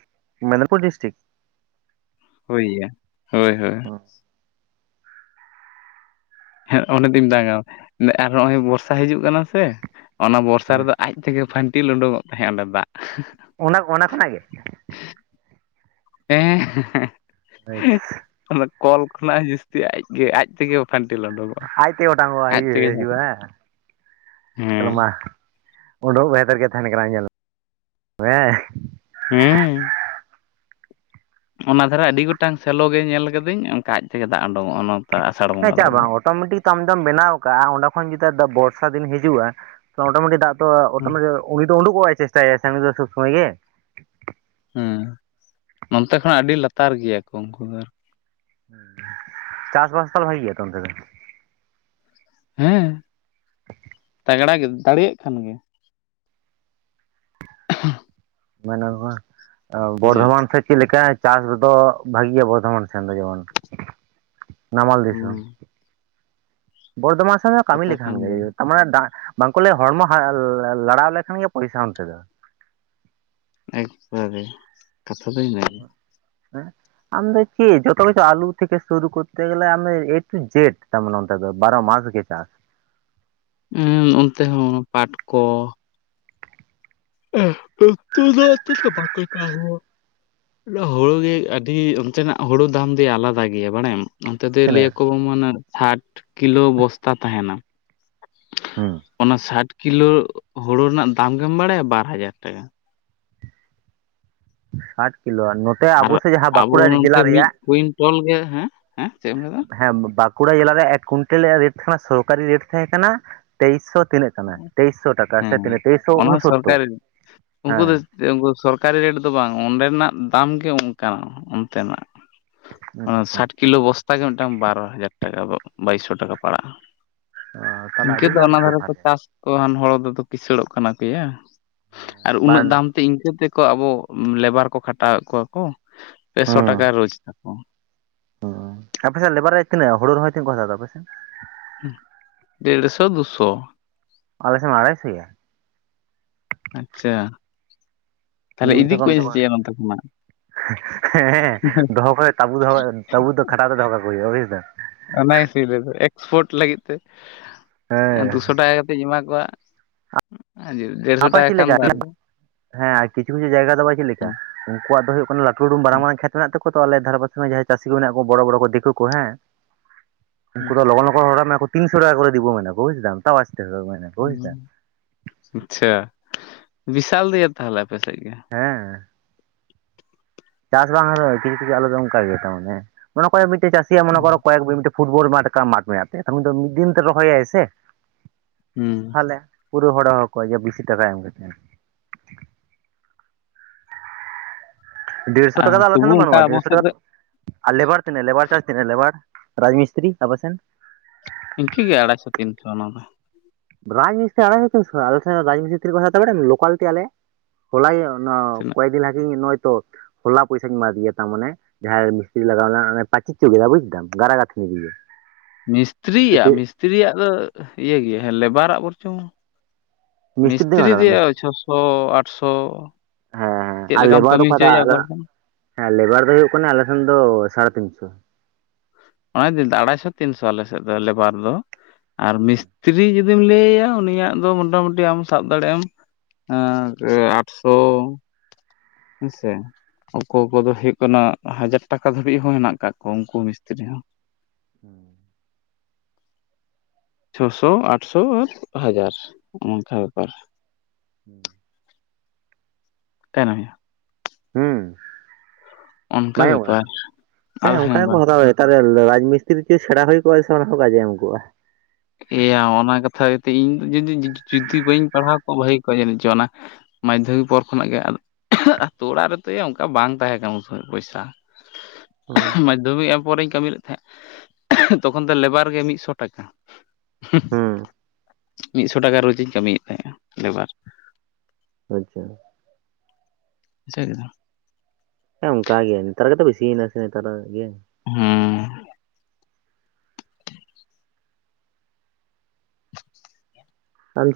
ᱢᱮᱫᱽᱱᱤᱯᱩᱨ ᱰᱤᱥᱴᱤᱠ ᱦᱳᱭᱭᱟ ᱦᱳᱭ ᱦᱳᱭ ᱦᱚᱢ ᱦᱮᱸ ᱩᱱᱤ ᱫᱚ ᱤᱧ [unintelligible] ᱟᱨ ᱱᱚᱜᱼᱚᱭ ᱵᱚᱨᱥᱟ ᱦᱤᱡᱩᱜ ᱠᱟᱱᱟ ᱥᱮ ᱚᱱᱟ ᱵᱚᱨᱥᱟ ᱨᱮᱫᱚ ᱟᱡᱼᱼ ᱛᱮᱜᱮ ᱯᱷᱟᱹᱱᱴᱤᱞ ᱩᱰᱩᱠᱚᱜ ᱛᱟᱦᱮᱸᱜ ᱚᱸᱰᱮ ᱫᱟᱜ᱾ ᱚᱱᱟ ᱚᱱᱟ ᱠᱷᱚᱱᱟᱜ ᱜᱮ? ᱦᱮᱸ ᱦᱮᱸ ᱦᱮᱸ᱾ [unintelligible] ᱚᱱᱟ ᱠᱚᱞ ᱠᱷᱚᱱᱟᱜ ᱡᱟᱹᱥᱛᱤ ᱟᱡᱜᱮ ᱟᱡ ᱛᱮᱜᱮᱼᱼ ᱟᱡᱛᱮ ᱚᱴᱟᱝᱚᱜᱼᱟ ᱤᱭᱟᱹ ᱡᱷᱟᱨ ᱦᱤᱡᱩᱜ ᱟ ᱦᱮᱸᱼᱼ ᱦᱮᱸ ᱢᱟ ᱩᱰᱩᱠ ᱵᱷᱮᱛᱟᱨ ᱜᱮ ᱛᱟᱦᱮᱱ ᱠᱟᱱᱟ ᱧᱮᱞ ᱢᱮ ᱦᱮᱸ ᱦᱮᱸᱻ ᱚᱱᱟ ᱫᱷᱟᱨᱮ ᱟᱹᱰᱤ ᱜᱚᱴᱟᱝ ᱥᱮᱞᱳ ᱜᱮ ᱧᱮᱞ ᱠᱟᱹᱫᱟᱹᱧ ᱚᱱᱠᱟ ᱟᱡ ᱛᱮᱜᱮ ᱫᱟᱜ ᱚᱰᱳᱝᱚᱜᱼᱟ ᱚᱱᱟ, ᱦᱮᱸ ᱪᱟᱜ ᱵᱟᱝᱼᱼ ᱚᱴᱳᱢᱮᱴᱤᱠ ᱟᱢ ᱫᱚᱢ ᱵᱮᱱᱟᱣ ᱠᱟᱜᱼᱟ ᱚᱸᱰᱮ ᱠᱷᱚᱱ ᱡᱩᱫᱤ ᱵᱚᱨᱥᱟ ᱫᱤᱱ ᱦᱤᱡᱩᱜᱼᱟ ᱚᱴᱚᱢᱮᱴᱤᱠ ᱫᱟᱜᱼᱼ ᱛᱚ ᱛᱚ ᱚᱴᱚᱢᱮᱴᱤᱠ ᱩᱱᱤ ᱫᱚ ᱩᱰᱩᱠᱚᱜᱼᱟᱭ ᱪᱮᱥᱴᱟᱭ ᱥᱮ ᱩᱱᱤ ᱫᱚ ᱥᱚᱵᱽ ᱥᱚᱢᱚᱭ ᱜᱮ, ᱦᱮᱸ ᱱᱚᱱᱛᱮ ᱠᱷᱚᱱᱟᱜ ᱟᱹᱰᱤ ᱞᱟᱛᱟᱨ ᱜᱮᱭᱟ ᱠᱚ ᱩᱱᱠᱩ ᱫᱚ ᱟᱨᱠᱤ᱾ ᱪᱟᱥᱵᱟᱥ ᱛᱚ ᱵᱷᱟᱜᱮ ᱜᱮᱭᱟᱛᱚ ᱚᱱᱛᱮ ᱫᱚ? ᱦᱮᱸ ᱛᱟᱜᱽᱲᱟ ᱜᱮ ᱫᱟᱲᱮᱭᱟᱜ ᱠᱷᱟᱱ ᱜᱮ [inaudible] [unintelligible] ᱵᱩᱡᱷᱟᱹᱣ ᱵᱚᱨᱫᱷᱚᱢᱟᱱ ᱥᱮᱫ ᱪᱮᱫ ᱞᱮᱠᱟ ᱪᱟᱥ ᱫᱚ ᱵᱷᱟᱜᱤᱭᱟ ᱵᱚᱨᱫᱷᱚᱢᱟᱱᱼᱼ ᱥᱮᱱ ᱫᱚ ᱡᱮᱢᱚᱱ ᱱᱟᱢᱟᱞ ᱫᱤᱥᱚᱢ᱾ ᱦᱩᱸ ᱵᱚᱨᱫᱷᱚᱢᱟᱱ ᱥᱮᱱ ᱠᱟᱹᱢᱤ ᱠᱟᱛᱷᱟ ᱞᱮᱠᱷᱟᱱ ᱠᱟᱱ ᱜᱮ ᱜᱮᱭᱟ ᱛᱟᱨᱢᱟᱱᱮ ᱫᱟᱜᱼᱼ ᱵᱟᱝᱠᱚ ᱞᱟᱹᱭᱟ ᱦᱚᱲᱢᱚ ᱞᱟᱲᱟᱣ ᱞᱮᱠᱷᱟᱱ ᱜᱮ ᱯᱚᱭᱥᱟ ᱚᱱᱛᱮ ᱫᱚᱼᱼ ᱮᱠᱵᱟᱨᱮ ᱠᱟᱛᱷᱟ ᱫᱚ ᱤᱱᱟᱹ ᱜᱮ᱾ ᱦᱮᱸ ᱟᱢ ᱫᱚ ᱪᱮᱫ ᱡᱚᱛᱚ ᱠᱤᱪᱷᱩ ᱟᱞᱩ ᱛᱷᱮᱠᱮ ᱥᱩᱨᱩ ᱠᱚᱨᱛᱮ ᱜᱮᱞᱮ ᱟᱢ ᱮᱴᱩ ᱡᱮᱴ ᱛᱟᱢᱟᱱᱼᱼ ᱵᱟᱨᱚ ᱢᱟᱥ ᱜᱮ ᱪᱟᱥ᱾ ᱩᱸ ᱚᱱᱛᱮ ᱦᱚᱸ ᱯᱟᱴ ᱠᱚᱼᱼ [unintelligible] ᱦᱩᱲᱩ ᱜᱮ ᱟᱹᱰᱤ ᱚᱱᱛᱮᱱᱟᱜ ᱦᱩᱲᱩ ᱫᱟᱢ ᱫᱚᱭᱟ ᱟᱞᱟᱫᱟ ᱜᱮᱭᱟ ᱵᱟᱲᱟᱭᱟᱢ? ᱚᱱᱛᱮ ᱫᱚᱭ ᱞᱟᱹᱭᱟ ᱛᱤᱱᱟᱹᱜ ᱠᱚ ᱢᱟᱱᱮ ᱥᱟᱴ ᱠᱤᱞᱳ ᱵᱚᱥᱛᱟ ᱛᱟᱦᱮᱱᱟ᱾ ᱦᱩᱸ ᱚᱱᱟ ᱥᱟᱴ ᱠᱤᱞᱳ ᱦᱳᱲᱳ ᱨᱮᱱᱟᱜ ᱫᱟᱢ ᱜᱮᱢ ᱵᱟᱲᱟᱭᱟ ᱵᱟᱨ ᱦᱟᱡᱟᱨ ᱴᱟᱠᱟ᱾ ᱥᱟᱴ ᱠᱤᱞᱳ ᱱᱚᱛᱮ ᱟᱵᱚ ᱥᱮᱫ ᱡᱟᱦᱟᱸ ᱵᱟᱸᱠᱩᱲᱟ ᱡᱮᱞᱟ ᱨᱮᱭᱟᱜᱼᱼ ᱴᱚᱱ ᱜᱮᱭᱟ ᱦᱮᱸ ᱦᱮᱸ ᱪᱮᱫ ᱮᱢ ᱞᱟᱹᱭ? ᱦᱮᱸ ᱵᱟᱸᱠᱩᱲᱟ ᱡᱮᱞᱟ ᱨᱮᱭᱟᱜ ᱮᱠ ᱠᱩᱭᱱᱴᱮᱞ ᱨᱮᱭᱟᱜ ᱨᱮᱴ ᱠᱟᱱᱟ ᱥᱚᱨᱠᱟᱨᱤ ᱨᱮᱴ ᱛᱟᱦᱮᱸ ᱠᱟᱱᱟ ᱛᱮᱭᱤᱥᱥᱚ ᱛᱤᱱᱟᱹᱜ? ᱠᱟᱱᱟ ᱛᱮᱭᱤᱥᱥᱚ ᱴᱟᱠᱟ ᱦᱮᱸ ᱥᱮ ᱛᱤᱱᱟᱹᱜ ᱛᱮᱭᱤᱥᱥᱚ ᱩᱱᱥᱚᱛᱛᱳᱨ ᱦᱮᱸ, ᱡᱮ ᱩᱱᱠᱩ ᱥᱚᱨᱠᱟᱨᱤ ᱨᱮᱴ ᱫᱚ ᱵᱟᱝ ᱚᱸᱰᱮᱱᱟᱜ ᱫᱟᱢ ᱜᱮ ᱚᱱᱠᱟᱱᱟᱜ ᱚᱱᱛᱮᱱᱟᱜ᱾ ᱚᱱᱟ ᱥᱟᱴ ᱠᱤᱞᱳ ᱵᱚᱥᱛᱟ ᱜᱮ ᱢᱤᱫᱴᱟᱝ ᱵᱟᱨᱳ ᱦᱟᱡᱟᱨ ᱴᱟᱠᱟ ᱵᱟᱭᱤᱥᱥᱚ ᱴᱟᱠᱟ ᱯᱟᱲᱟᱜᱼᱟ᱾ ᱛᱟᱦᱚᱞᱮ ᱤᱱᱠᱟᱹ ᱟᱹᱰᱤ ᱫᱚ ᱞᱟᱵᱷ ᱚᱱᱟ ᱫᱷᱟᱨᱮ ᱠᱚ ᱛᱟᱦᱚᱞᱮ ᱪᱟᱥ ᱠᱚᱼᱟᱱ ᱦᱚᱲ ᱫᱚ ᱠᱤᱥᱟᱹᱲᱚᱜ ᱠᱟᱱᱟ ᱠᱚᱭᱟ, ᱟᱨ ᱩᱱᱟᱹᱜ ᱵᱟᱝ ᱫᱟᱢᱼᱼ ᱤᱱᱠᱟᱹ ᱛᱮᱠᱚ ᱟᱵᱚ ᱞᱮᱵᱟᱨ ᱠᱚ ᱠᱷᱟᱴᱟᱣᱮᱫ ᱠᱚᱣᱟ ᱠᱚ ᱯᱮᱥᱚ ᱴᱟᱠᱟ ᱨᱳᱡᱽ ᱛᱟᱠᱚᱼᱼ ᱦᱳᱭ ᱟᱯᱮ ᱥᱮᱫ ᱞᱮᱵᱟᱨ ᱨᱮ ᱛᱤᱱᱟᱹᱜ ᱦᱳᱲᱳ ᱨᱚᱦᱚᱭ ᱛᱤᱱᱟᱹᱜ ᱠᱚ ᱦᱟᱛᱟᱣ ᱫᱟ ᱟᱯᱮ ᱥᱮᱫ? ᱦ ᱰᱮᱲᱥᱚ, ᱫᱩᱥᱚ, ᱟᱞᱮ ᱥᱮ ᱟᱲᱟᱭ ᱥᱚᱭᱟ ᱟᱪᱪᱷᱟ᱾ ᱛᱟᱦᱚᱞᱮ ᱱᱤᱭᱟᱹ ᱤᱫᱤ ᱵᱚᱪᱷᱚᱨ ᱠᱚ ᱢᱮᱱ ᱠᱚᱧ ᱫᱟᱠᱚ ᱪᱮᱫᱼᱟ ᱱᱚᱛ ᱠᱷᱱᱟᱜ? ᱦᱮᱸ ᱫᱚᱦᱚ ᱠᱷ ᱛᱟᱵᱩ ᱫᱚᱦᱚ ᱛᱟᱵᱩ ᱫᱚ ᱠᱷᱟᱴᱟᱣ ᱫᱚ ᱫᱚᱦᱚ ᱠᱟᱠᱚ ᱦᱩᱭᱩᱜᱼᱟ ᱵᱩᱡᱼᱼ ᱚᱱᱟ ᱜᱤᱥᱤᱧ ᱞᱟᱹᱭ ᱮᱫᱟ ᱮᱠᱥᱯᱳᱴ ᱞᱟᱹᱜᱤᱫᱼᱼ ᱫᱩᱥᱚ ᱦᱮᱸ ᱴᱟᱠᱟ ᱠᱟᱛᱮᱧ ᱮᱢᱟ ᱠᱚᱣᱟ ᱾ ᱟᱯᱟᱪᱤ ᱞᱮᱠᱟ ᱦᱮᱸ ᱟᱨ ᱠᱤᱪᱷᱩ ᱠᱤᱪᱷᱩ ᱡᱟᱭᱜᱟ ᱫᱚ ᱵᱟᱭ ᱪᱮᱫ ᱞᱮᱠᱟ ᱦᱩᱸ ᱩᱱᱠᱩᱣᱟᱜ ᱫᱚ ᱦᱩᱭᱩᱜ ᱠᱟᱱᱟ ᱩᱰᱩᱢ ᱢᱟᱨᱟᱝ-ᱢᱟᱨᱟᱝ ᱠᱷᱮᱛ ᱢᱮᱱᱟᱜ ᱛᱟᱠᱚᱣᱟ ᱛᱚ ᱟᱞᱮ ᱫᱷᱟᱨᱮ ᱯᱟᱥᱮ ᱨᱮ ᱡᱟᱦᱟᱸᱭ ᱪᱟᱹᱥᱤ ᱠᱚ ᱢᱮᱱᱟᱜ ᱠᱚᱣᱟ ᱵᱚᱲᱚ ᱵᱚᱲᱚ ᱠᱚ ᱫᱤᱠᱩ ᱠᱚ ᱦᱮᱸ ᱦᱩᱸ ᱩᱱᱠᱩ ᱫᱚ ᱞᱚᱜᱚᱱ ᱞᱚᱜᱚᱱ ᱦᱚᱲᱚ ᱢᱮᱭᱟᱠᱚ ᱛᱤᱱᱥᱚ ᱴᱟᱠᱟ ᱠᱚ ᱨᱮ ᱫᱮᱵᱚ ᱢᱮᱱᱟ ᱠᱚ ᱵᱩᱡ ᱫᱟᱢ ᱛᱟᱣ ᱟᱥᱛᱮ ᱦᱚᱵᱮᱠ ᱵᱩᱡ ᱫᱟᱢ ᱦᱩᱸ ᱟᱪᱪᱷᱟ ᱵᱤᱥᱟᱞ ᱫᱚᱭᱟ ᱛᱟᱦᱚᱞᱮ ᱟᱯᱮ ᱥᱮᱫ ᱜᱮ ᱦᱮᱸ ᱪᱟᱥ ᱵᱟᱝᱼᱟ ᱛᱚ [unintelligible] ᱟᱞᱮ ᱫᱚ ᱚᱝᱠᱟ ᱜᱮ ᱛᱟᱨᱢᱟᱱᱮ [unintelligible] ᱢᱤᱫᱴᱤᱡ ᱢᱟᱹᱥᱤᱭᱟᱜ [unintelligible] ᱯᱷᱩᱴᱵᱚᱞ ᱢᱟᱴᱠᱟ ᱢᱟᱴ [unintelligible] ᱢᱤᱫ ᱫᱤᱱ ᱛᱮ ᱨᱚᱦᱚᱭᱟᱭ ᱥᱮ ᱦᱩᱸ ᱛᱟᱦᱮ ᱯᱩᱨᱟᱹ ᱦᱚᱲᱮ ᱦᱚᱦᱚ ᱠᱚᱣᱟ ᱡᱮ ᱵᱤᱥᱤ ᱴᱟᱠᱟ ᱮᱢ ᱠᱟᱛ ᱾ ᱰᱮᱲᱥᱚ ᱟᱨ ᱴᱟᱠᱟ ᱫᱚ ᱟᱞᱮ ᱥᱮᱱ ᱛᱚᱵᱩ ᱫᱟ ᱚᱱᱠᱟ ᱵᱟᱹᱱᱩᱜᱼᱟ ᱟᱵᱚ ᱰᱮᱲᱥᱚ ᱥᱮᱫ ᱴᱟᱠᱟ ᱫᱚ ᱟᱨ ᱞᱮᱵᱟᱨ ᱛᱤᱱᱟᱜ ᱞᱮᱵᱟᱨ ᱪᱟᱨᱡ ᱛᱤᱱᱟᱹᱜ ᱞᱮᱵᱟᱨ ᱨᱟᱡᱽ ᱢᱤᱥᱛᱨᱤ ᱟᱯᱮ ᱥᱮᱱ ᱾ ᱤᱱᱠᱟᱹ ᱜᱮ ᱟᱲᱟᱭ ᱥᱚ ᱛᱤᱱᱥᱚ ᱚᱱᱟ ᱫᱚ ᱾ ᱨᱟᱡᱽ ᱢᱤᱥᱛᱤᱨᱤ ᱟᱲᱟᱭᱥᱚ ᱛᱤᱱᱥᱚ ᱟᱞᱮ ᱥᱮᱱ ᱫᱚ ᱨᱟᱡᱽ ᱢᱤᱥᱛᱤᱨᱤ ᱛᱤᱱᱟᱹᱜ ᱠᱚ ᱦᱟᱛᱟᱣᱟ ᱵᱟᱲᱟᱭᱟᱵᱤᱱ ᱞᱳᱠᱟᱞ ᱛᱮ ᱟᱞᱮ ᱦᱚᱞᱟᱭ ᱚᱱᱟ ᱛᱤᱱᱟᱹᱜ ᱠᱚᱭ ᱫᱤᱱ ᱞᱟᱦᱟ ᱠᱤᱧ ᱱᱚᱭ ᱛᱚ ᱦᱚᱞᱟ ᱯᱚᱭᱥᱟᱧ ᱮᱢᱟ ᱫᱮᱭᱟ ᱛᱟᱢ ᱢᱟᱱᱮ ᱡᱟᱦᱟᱸᱭ ᱢᱤᱥᱛᱤᱨᱤ ᱞᱟᱜᱟᱣ ᱞᱮᱱᱟ [unintelligible] ᱵᱩᱡᱷᱫᱟᱢ ᱜᱟᱨᱟ ᱜᱟᱛᱷᱱᱤᱫᱤᱭᱮ ᱢᱤᱥᱛᱨᱤᱭᱟᱜ, ᱢᱤᱥᱛᱤᱨᱤᱭᱟᱜ ᱫᱚ ᱤᱭᱟᱹ ᱜᱮ ᱦᱮᱸ ᱞᱮᱵᱟᱨᱟᱜ ᱵᱚᱨᱪᱚᱢ ᱛᱤᱱᱟᱹᱜ ᱠᱚ ᱢᱤᱥᱛᱨᱤ ᱦᱟᱛᱟᱣ ᱫᱟ ᱫᱚᱭᱟ ᱢᱤᱥᱛᱨᱤ ᱪᱷᱚᱥᱚ, ᱟᱴᱥᱚ ᱦᱮᱸ ᱦᱮᱸ ᱪᱮᱫ ᱟᱨ ᱞᱮᱠᱟᱢ ᱞᱮᱵᱟᱨ ᱠᱟᱹᱢᱤ ᱫᱚᱠᱚ ᱦᱚᱪᱚᱭᱟ ᱚᱱᱠᱟ ᱦᱟᱛᱟᱣᱟ ᱞᱮᱠᱟᱢ ᱦᱮᱸ ᱞᱮᱵᱟᱨ ᱫᱚ ᱦᱩᱭᱩᱜ ᱠᱟᱱᱟ ᱟᱞᱮ ᱥᱮᱱ ᱫᱚ ᱥᱟᱲᱮᱛᱤᱱᱥᱚ᱾ ᱚᱱᱟ ᱫᱤᱱ ᱟᱲᱟᱭᱥᱚ ᱛᱤᱱᱥᱚ ᱟᱞᱮ ᱥᱮᱫ ᱫᱚ ᱞᱮᱵᱟᱨ ᱫᱚ ᱟᱨ ᱢᱤᱥ ᱛᱤᱨᱤ ᱡᱩᱫᱤᱢ ᱞᱟᱹᱭᱟᱹᱭᱟ ᱩᱱᱤᱭᱟᱜ ᱫᱚ ᱢᱚᱴᱟᱢᱩᱴᱤ ᱟᱢ ᱥᱟᱵ ᱫᱟᱲᱮᱭᱟᱜ ᱟᱢ ᱟ ᱮᱸ ᱟᱴᱥᱚ, ᱦᱮᱸᱥᱮ ᱚᱠᱚᱭ ᱠᱚᱫᱚ ᱦᱩᱭᱩᱜ ᱠᱟᱱᱟ ᱦᱟᱡᱟᱨ ᱴᱟᱠᱟ ᱫᱷᱟᱹᱵᱤᱡ ᱦᱚᱸ ᱦᱮᱱᱟᱜ ᱠᱟᱜ ᱠᱚᱣᱟ ᱩᱱᱠᱩ ᱢᱤᱥ ᱛᱤᱨᱤ ᱦᱚᱸ ᱾ ᱦᱮᱸ ᱾ ᱪᱷᱚᱥᱚ, ᱟᱴᱥᱚ ᱟᱨ ᱦᱟᱡᱟᱨ ᱚᱱᱠᱟ ᱵᱮᱯᱟᱨ ᱾ ᱦᱩᱸ ᱾ [unintelligible] ᱦᱢ ᱚᱱᱠᱟ ᱵᱟᱭ ᱟᱸᱢᱚᱢᱚᱜ ᱵᱮᱯᱟᱨ [unintelligible] ᱦᱮᱸ ᱟᱫᱚ ᱚᱱᱠᱟ ᱜᱮᱠᱚ ᱵᱟᱝ ᱦᱟᱛᱟᱣ ᱛᱟᱨᱮ ᱨᱟᱡᱽ ᱢᱤᱥᱛᱤᱨᱤ ᱪᱮ ᱥᱮᱬᱟ ᱦᱩᱭ ᱠᱚᱜᱼᱟ ᱥᱮ ᱚᱱᱟ ᱦᱚᱸ ᱠᱟᱡᱮ ᱮᱢ ᱠᱚᱜᱼᱟ᱾ ᱮᱭᱟ ᱚᱱᱟ ᱠᱟᱛᱷᱟ ᱤᱮᱛᱮ ᱤᱧᱤ ᱡᱤ ᱡᱤ ᱡᱤ ᱡᱩᱫᱤ ᱵᱟᱹᱧ ᱯᱟᱲᱦᱟᱣ ᱠᱚᱜ ᱵᱷᱟᱹᱜᱤ ᱠᱚᱜᱼᱟ ᱡᱟᱹᱱᱤᱡ ᱪᱚᱝ ᱚᱱᱟ ᱢᱟᱫᱽᱫᱷᱚᱢᱤᱠ ᱯᱚᱨ ᱠᱷᱚᱱᱟᱜ ᱜᱮ ᱟᱛᱳ ᱚᱲᱟᱜ ᱨᱮᱛᱮ ᱚᱱᱠᱟ ᱵᱟᱝ ᱛᱟᱦᱮᱸ ᱠᱟᱱᱟ ᱩᱱ ᱥᱚᱢᱚᱭ ᱯᱚᱭᱥᱟ᱾ [inaudible] ᱦᱩᱸ ᱾ ᱢᱟᱫᱽᱫᱷᱚᱢᱤᱠ ᱮᱢ ᱯᱚᱨᱮᱧ ᱠᱟᱹᱢᱤ ᱞᱮᱫ ᱛᱟᱦᱮᱸᱫ ᱛᱚᱠᱷᱚᱱ ᱫᱚ ᱞᱮᱵᱟᱨ ᱜᱮ ᱢᱤᱫᱥᱚ ᱴᱟᱠᱟ᱾ ᱦᱩᱸ ᱢᱤᱫᱥᱚ ᱴᱟᱠᱟ ᱨᱳᱡᱤᱧ ᱠᱟᱹᱢᱤᱭᱮᱫ ᱛᱟᱦᱮᱸᱜᱼᱟ ᱞᱮᱵᱟᱨ ᱾ ᱟᱪᱪᱷᱟ ᱾ [unintelligible] ᱦᱮᱸ ᱚᱱᱠᱟ ᱜᱮ ᱱᱮᱛᱟᱨ ᱜᱮᱛᱚ ᱵᱮᱥᱤᱭᱮᱱᱟ ᱥᱮ ᱱᱮᱛᱟᱨ ᱜᱮ ᱾ ᱦᱢ᱾ ᱟᱢ